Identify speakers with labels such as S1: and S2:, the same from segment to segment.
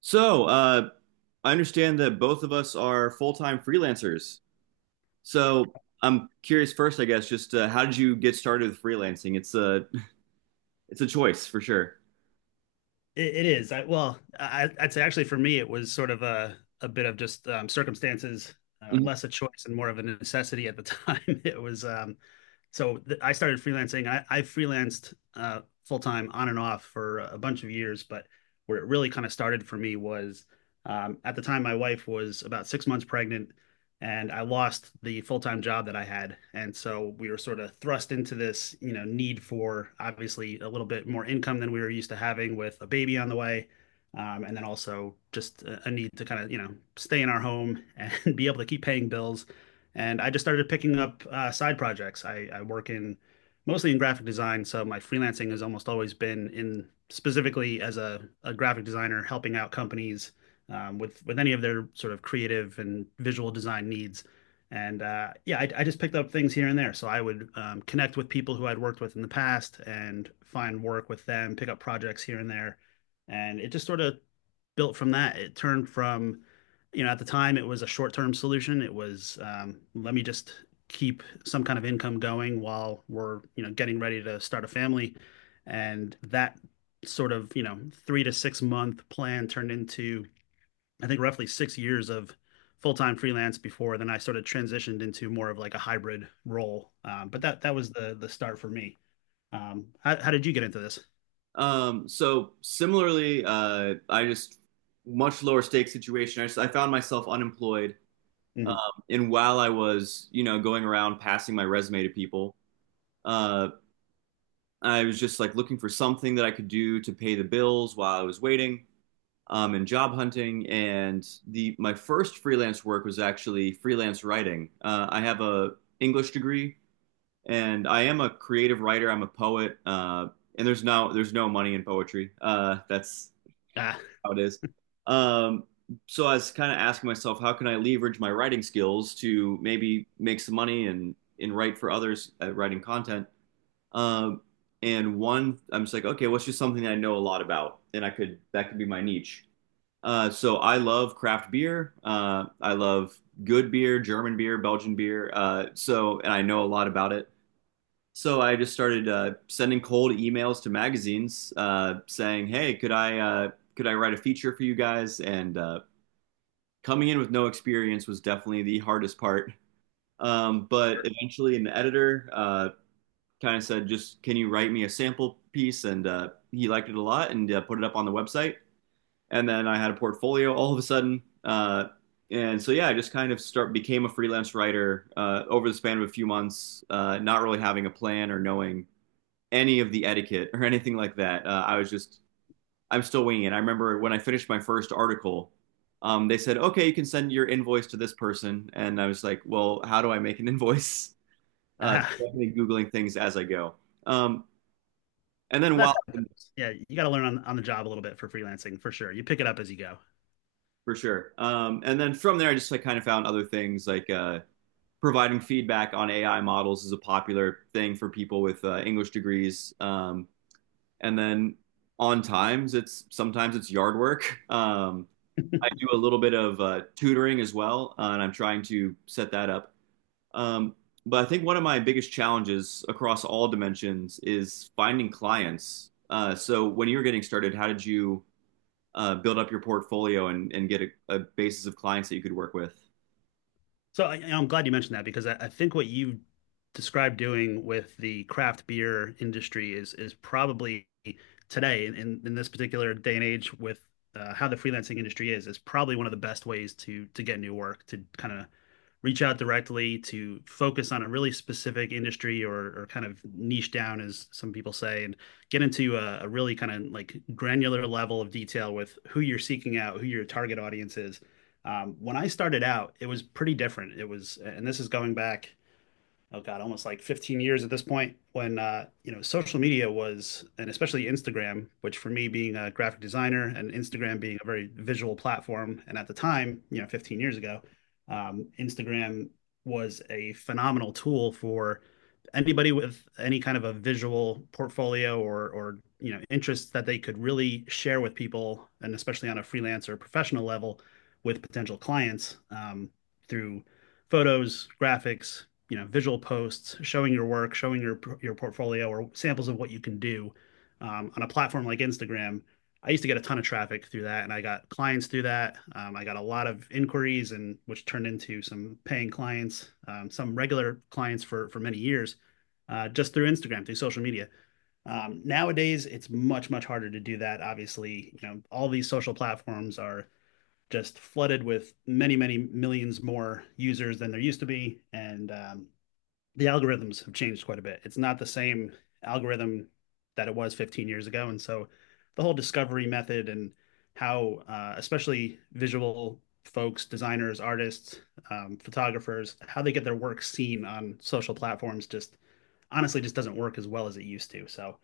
S1: So, uh, I understand that both of us are full-time freelancers. So, I'm curious first, I guess, just how did you get started with freelancing? It's a it's a choice for sure.
S2: It is. I'd say actually for me, it was sort of a bit of just circumstances,
S1: Mhm.
S2: less a choice and more of a necessity at the time. It was I started freelancing. I freelanced full time on and off for a bunch of years, but where it really kind of started for me was at the time my wife was about 6 months pregnant and I lost the full-time job that I had. And so we were sort of thrust into this, you know, need for obviously a little bit more income than we were used to having with a baby on the way. And then also just a need to kind of, you know, stay in our home and be able to keep paying bills. And I just started picking up side projects. I work in mostly in graphic design, so my freelancing has almost always been in specifically as a graphic designer helping out companies with any of their sort of creative and visual design needs. And yeah, I just picked up things here and there. So I would connect with people who I'd worked with in the past and find work with them, pick up projects here and there. And it just sort of built from that. It turned from, you know, at the time it was a short term solution. It was let me just keep some kind of income going while we're, you know, getting ready to start a family. And that sort of, you know, 3 to 6 month plan turned into I think roughly 6 years of full-time freelance before then I sort of transitioned into more of like a hybrid role. But that was the start for me. How did you get into this?
S1: So similarly, I just much lower stakes situation. I found myself unemployed, um,
S2: Mm.
S1: and while I was, you know, going around passing my resume to people, uh, I was just like looking for something that I could do to pay the bills while I was waiting, and job hunting. And the my first freelance work was actually freelance writing. I have a English degree, and I am a creative writer. I'm a poet, and there's no money in poetry. That's
S2: Ah,
S1: how it is. Um, so I was kind of asking myself, how can I leverage my writing skills to maybe make some money and write for others at writing content. Um, and one, I'm just like, okay, what's just something that I know a lot about, and I could that could be my niche. So I love craft beer. I love good beer, German beer, Belgian beer. So, and I know a lot about it. So I just started sending cold emails to magazines saying, "Hey, could I write a feature for you guys?" And Coming in with no experience was definitely the hardest part. But eventually, an editor kind of said, "Just can you write me a sample piece?" And He liked it a lot and put it up on the website, and then I had a portfolio all of a sudden. And so Yeah, I just kind of start became a freelance writer over the span of a few months, not really having a plan or knowing any of the etiquette or anything like that. I was just I'm still winging it. I remember when I finished my first article, they said, "Okay, you can send your invoice to this person," and I was like, "Well, how do I make an invoice?" Uh,
S2: ah.
S1: so definitely googling things as I go. Um, and then
S2: That's.
S1: while
S2: Yeah, you got to learn on the job a little bit for freelancing for sure. You pick it up as you go.
S1: For sure, and then from there, I just like kind of found other things like providing feedback on AI models is a popular thing for people with English degrees. And then On times, it's sometimes it's yard work. I do a little bit of tutoring as well, and I'm trying to set that up. Um, but I think one of my biggest challenges across all dimensions is finding clients. So when you were getting started, how did you build up your portfolio and, get a basis of clients that you could work with?
S2: So I'm glad you mentioned that because I think what you described doing with the craft beer industry is probably today in this particular day and age with how the freelancing industry is probably one of the best ways to get new work to kind of reach out directly to focus on a really specific industry or kind of niche down as some people say and get into a really kind of like granular level of detail with who you're seeking out, who your target audience is. When I started out, it was pretty different. It was, and this is going back oh God, almost like 15 years at this point when you know, social media was, and especially Instagram, which for me being a graphic designer and Instagram being a very visual platform, and at the time, you know, 15 years ago, Instagram was a phenomenal tool for anybody with any kind of a visual portfolio or you know interests that they could really share with people and especially on a freelance or professional level with potential clients, through photos, graphics, you know, visual posts, showing your work, showing your portfolio or samples of what you can do on a platform like Instagram. I used to get a ton of traffic through that, and I got clients through that. I got a lot of inquiries, and which turned into some paying clients, some regular clients for many years, just through Instagram, through social media. Nowadays, it's much harder to do that. Obviously, you know, all these social platforms are just flooded with many millions more users than there used to be, and the algorithms have changed quite a bit. It's not the same algorithm that it was 15 years ago. And so the whole discovery method and how, especially visual folks, designers, artists, photographers, how they get their work seen on social platforms just honestly just doesn't work as well as it used to. So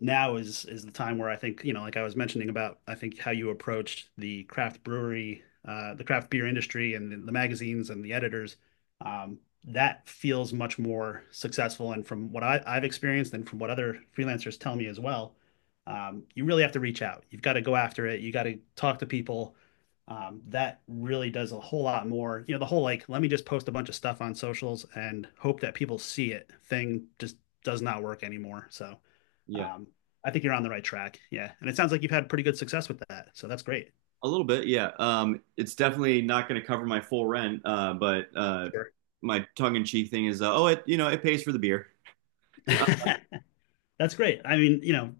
S2: now is the time where I think, you know, like I was mentioning about, I think how you approached the craft brewery, the craft beer industry and the magazines and the editors, um, that feels much more successful. And from what I've experienced and from what other freelancers tell me as well, you really have to reach out. You've got to go after it. You got to talk to people. That really does a whole lot more. You know, the whole like, let me just post a bunch of stuff on socials and hope that people see it thing just does not work anymore. So
S1: Yeah.
S2: um, I think you're on the right track. Yeah, and it sounds like you've had pretty good success with that, so that's great.
S1: A little bit, yeah. It's definitely not going to cover my full rent, but
S2: Sure.
S1: my tongue-in-cheek thing is, oh, it you know it pays for the beer.
S2: That's great. I mean, you know,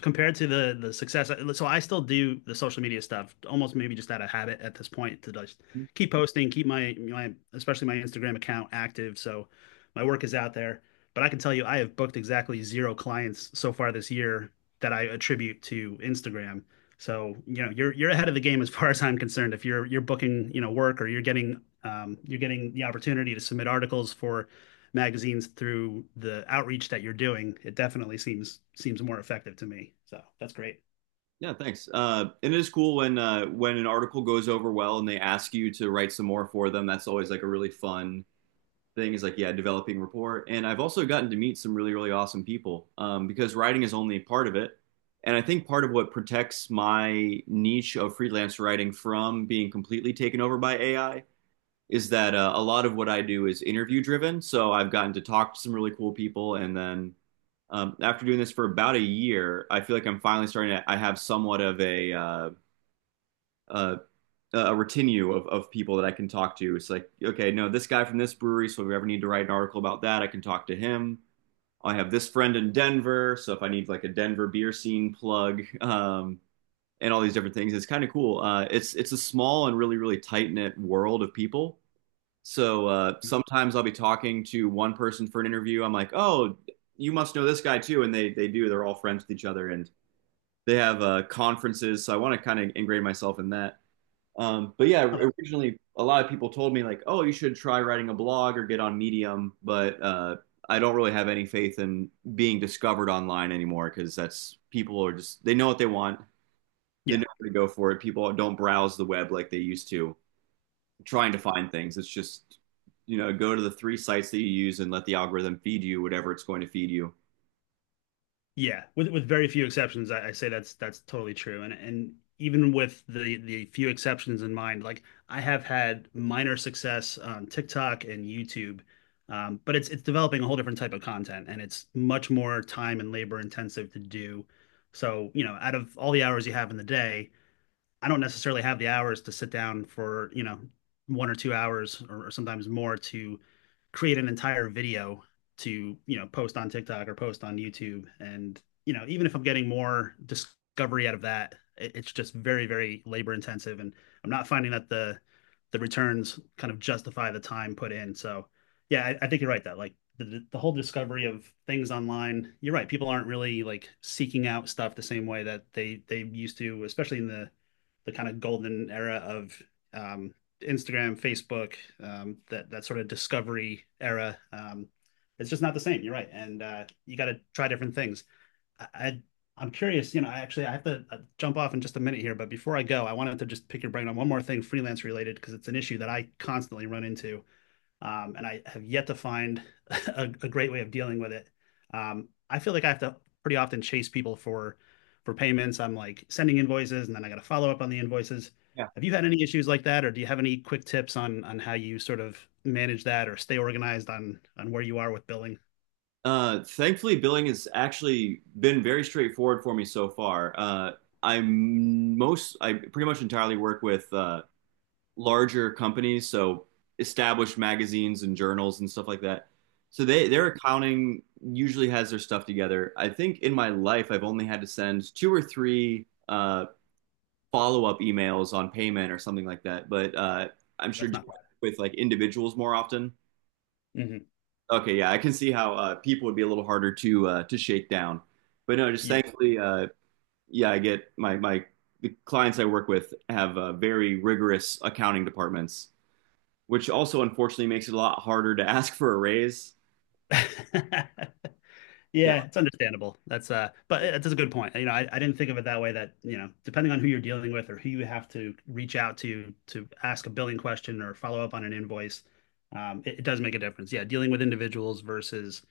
S2: compared to the success, so I still do the social media stuff, almost maybe just out of habit at this point to just
S1: Um,
S2: keep posting, keep my especially my Instagram account active, so my work is out there. But I can tell you, I have booked exactly zero clients so far this year that I attribute to Instagram. So, you know, you're ahead of the game as far as I'm concerned. If you're booking, you know, work or you're getting the opportunity to submit articles for magazines through the outreach that you're doing, it definitely seems seems more effective to me. So that's great.
S1: yeah, thanks. And it is cool when an article goes over well and they ask you to write some more for them. That's always like a really fun thing. Is like yeah, developing rapport. And I've also gotten to meet some really awesome people, because writing is only part of it. And I think part of what protects my niche of freelance writing from being completely taken over by AI is that a lot of what I do is interview driven. So I've gotten to talk to some really cool people, and then after doing this for about a year, I feel like I'm finally starting to. I have somewhat of uh, a retinue of people that I can talk to. It's like, okay, no, this guy from this brewery. So if we ever need to write an article about that, I can talk to him. I have this friend in Denver. So if I need like a Denver beer scene plug, and all these different things, it's kind of cool. It's a small and really tight knit world of people, so sometimes I'll be talking to one person for an interview. I'm like, oh, you must know this guy too, and they do. They're all friends with each other, and they have conferences. So I want to kind of ingrain myself in that. But yeah,
S2: Uh,
S1: originally a lot of people told me like, oh, you should try writing a blog or get on Medium, but I don't really have any faith in being discovered online anymore because that's people are just they know what they want, they
S2: yeah,
S1: know where to go for it. People don't browse the web like they used to trying to find things. It's just, you know, go to the three sites that you use and let the algorithm feed you whatever it's going to feed you.
S2: yeah. With very few exceptions, I say that's totally true. And even with the few exceptions in mind, like I have had minor success on TikTok and YouTube, but it's developing a whole different type of content, and it's much more time and labor intensive to do. So, you know, out of all the hours you have in the day, I don't necessarily have the hours to sit down for, you know, 1 or 2 hours or sometimes more to create an entire video to, you know, post on TikTok or post on YouTube. And, you know, even if I'm getting more discovery out of that, it's just very, very labor intensive. And I'm not finding that the returns kind of justify the time put in. So yeah, I think you're right that like the whole discovery of things online, you're right. People aren't really like seeking out stuff the same way that they used to, especially in the kind of golden era of um, Instagram, Facebook, that that sort of discovery era. It's just not the same. You're right, and you got to try different things. I, I am curious. You know, I actually I have to jump off in just a minute here, but before I go, I wanted to just pick your brain on one more thing freelance related because it's an issue that I constantly run into, and I have yet to find a great way of dealing with it. I feel like I have to pretty often chase people for payments. I'm like sending invoices, and then I got to follow up on the invoices.
S1: Yeah.
S2: Have you had any issues like that, or do you have any quick tips on how you sort of manage that or stay organized on where you are with billing?
S1: Thankfully, billing has actually been very straightforward for me so far. I pretty much entirely work with larger companies, so established magazines and journals and stuff like that. So they their accounting usually has their stuff together. I think in my life I've only had to send two or three follow up emails on payment or something like that. But I'm sure
S2: That's not
S1: with like individuals more often.
S2: right. Hmm.
S1: Okay, yeah, I can see how people would be a little harder to shake down. But no, just
S2: Yeah.
S1: thankfully, yeah, I get my my the clients I work with have very rigorous accounting departments, which also unfortunately makes it a lot harder to ask for a raise. Yeah.
S2: Yeah, it's understandable. That's a good point. You know, I didn't think of it that way that, you know, depending on who you're dealing with or who you have to reach out to ask a billing question or follow up on an invoice, it does make a difference. Yeah, dealing with individuals versus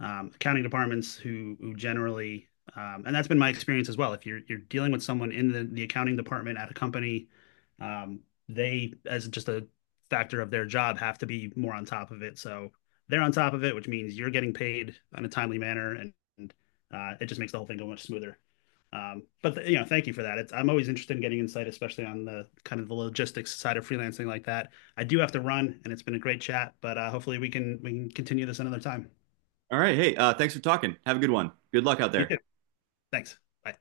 S2: accounting departments who generally, and that's been my experience as well. If you're dealing with someone in the accounting department at a company, um, they, as just a factor of their job, have to be more on top of it. So they're on top of it, which means you're getting paid in a timely manner, and it just makes the whole thing go much smoother. You know, thank you for that. It's, I'm always interested in getting insight, especially on the kind of the logistics side of freelancing like that. I do have to run, and it's been a great chat, but hopefully we can continue this another time.
S1: All right, hey, thanks for talking. Have a good one. Good luck out
S2: You
S1: there.
S2: too. Thanks. Bye.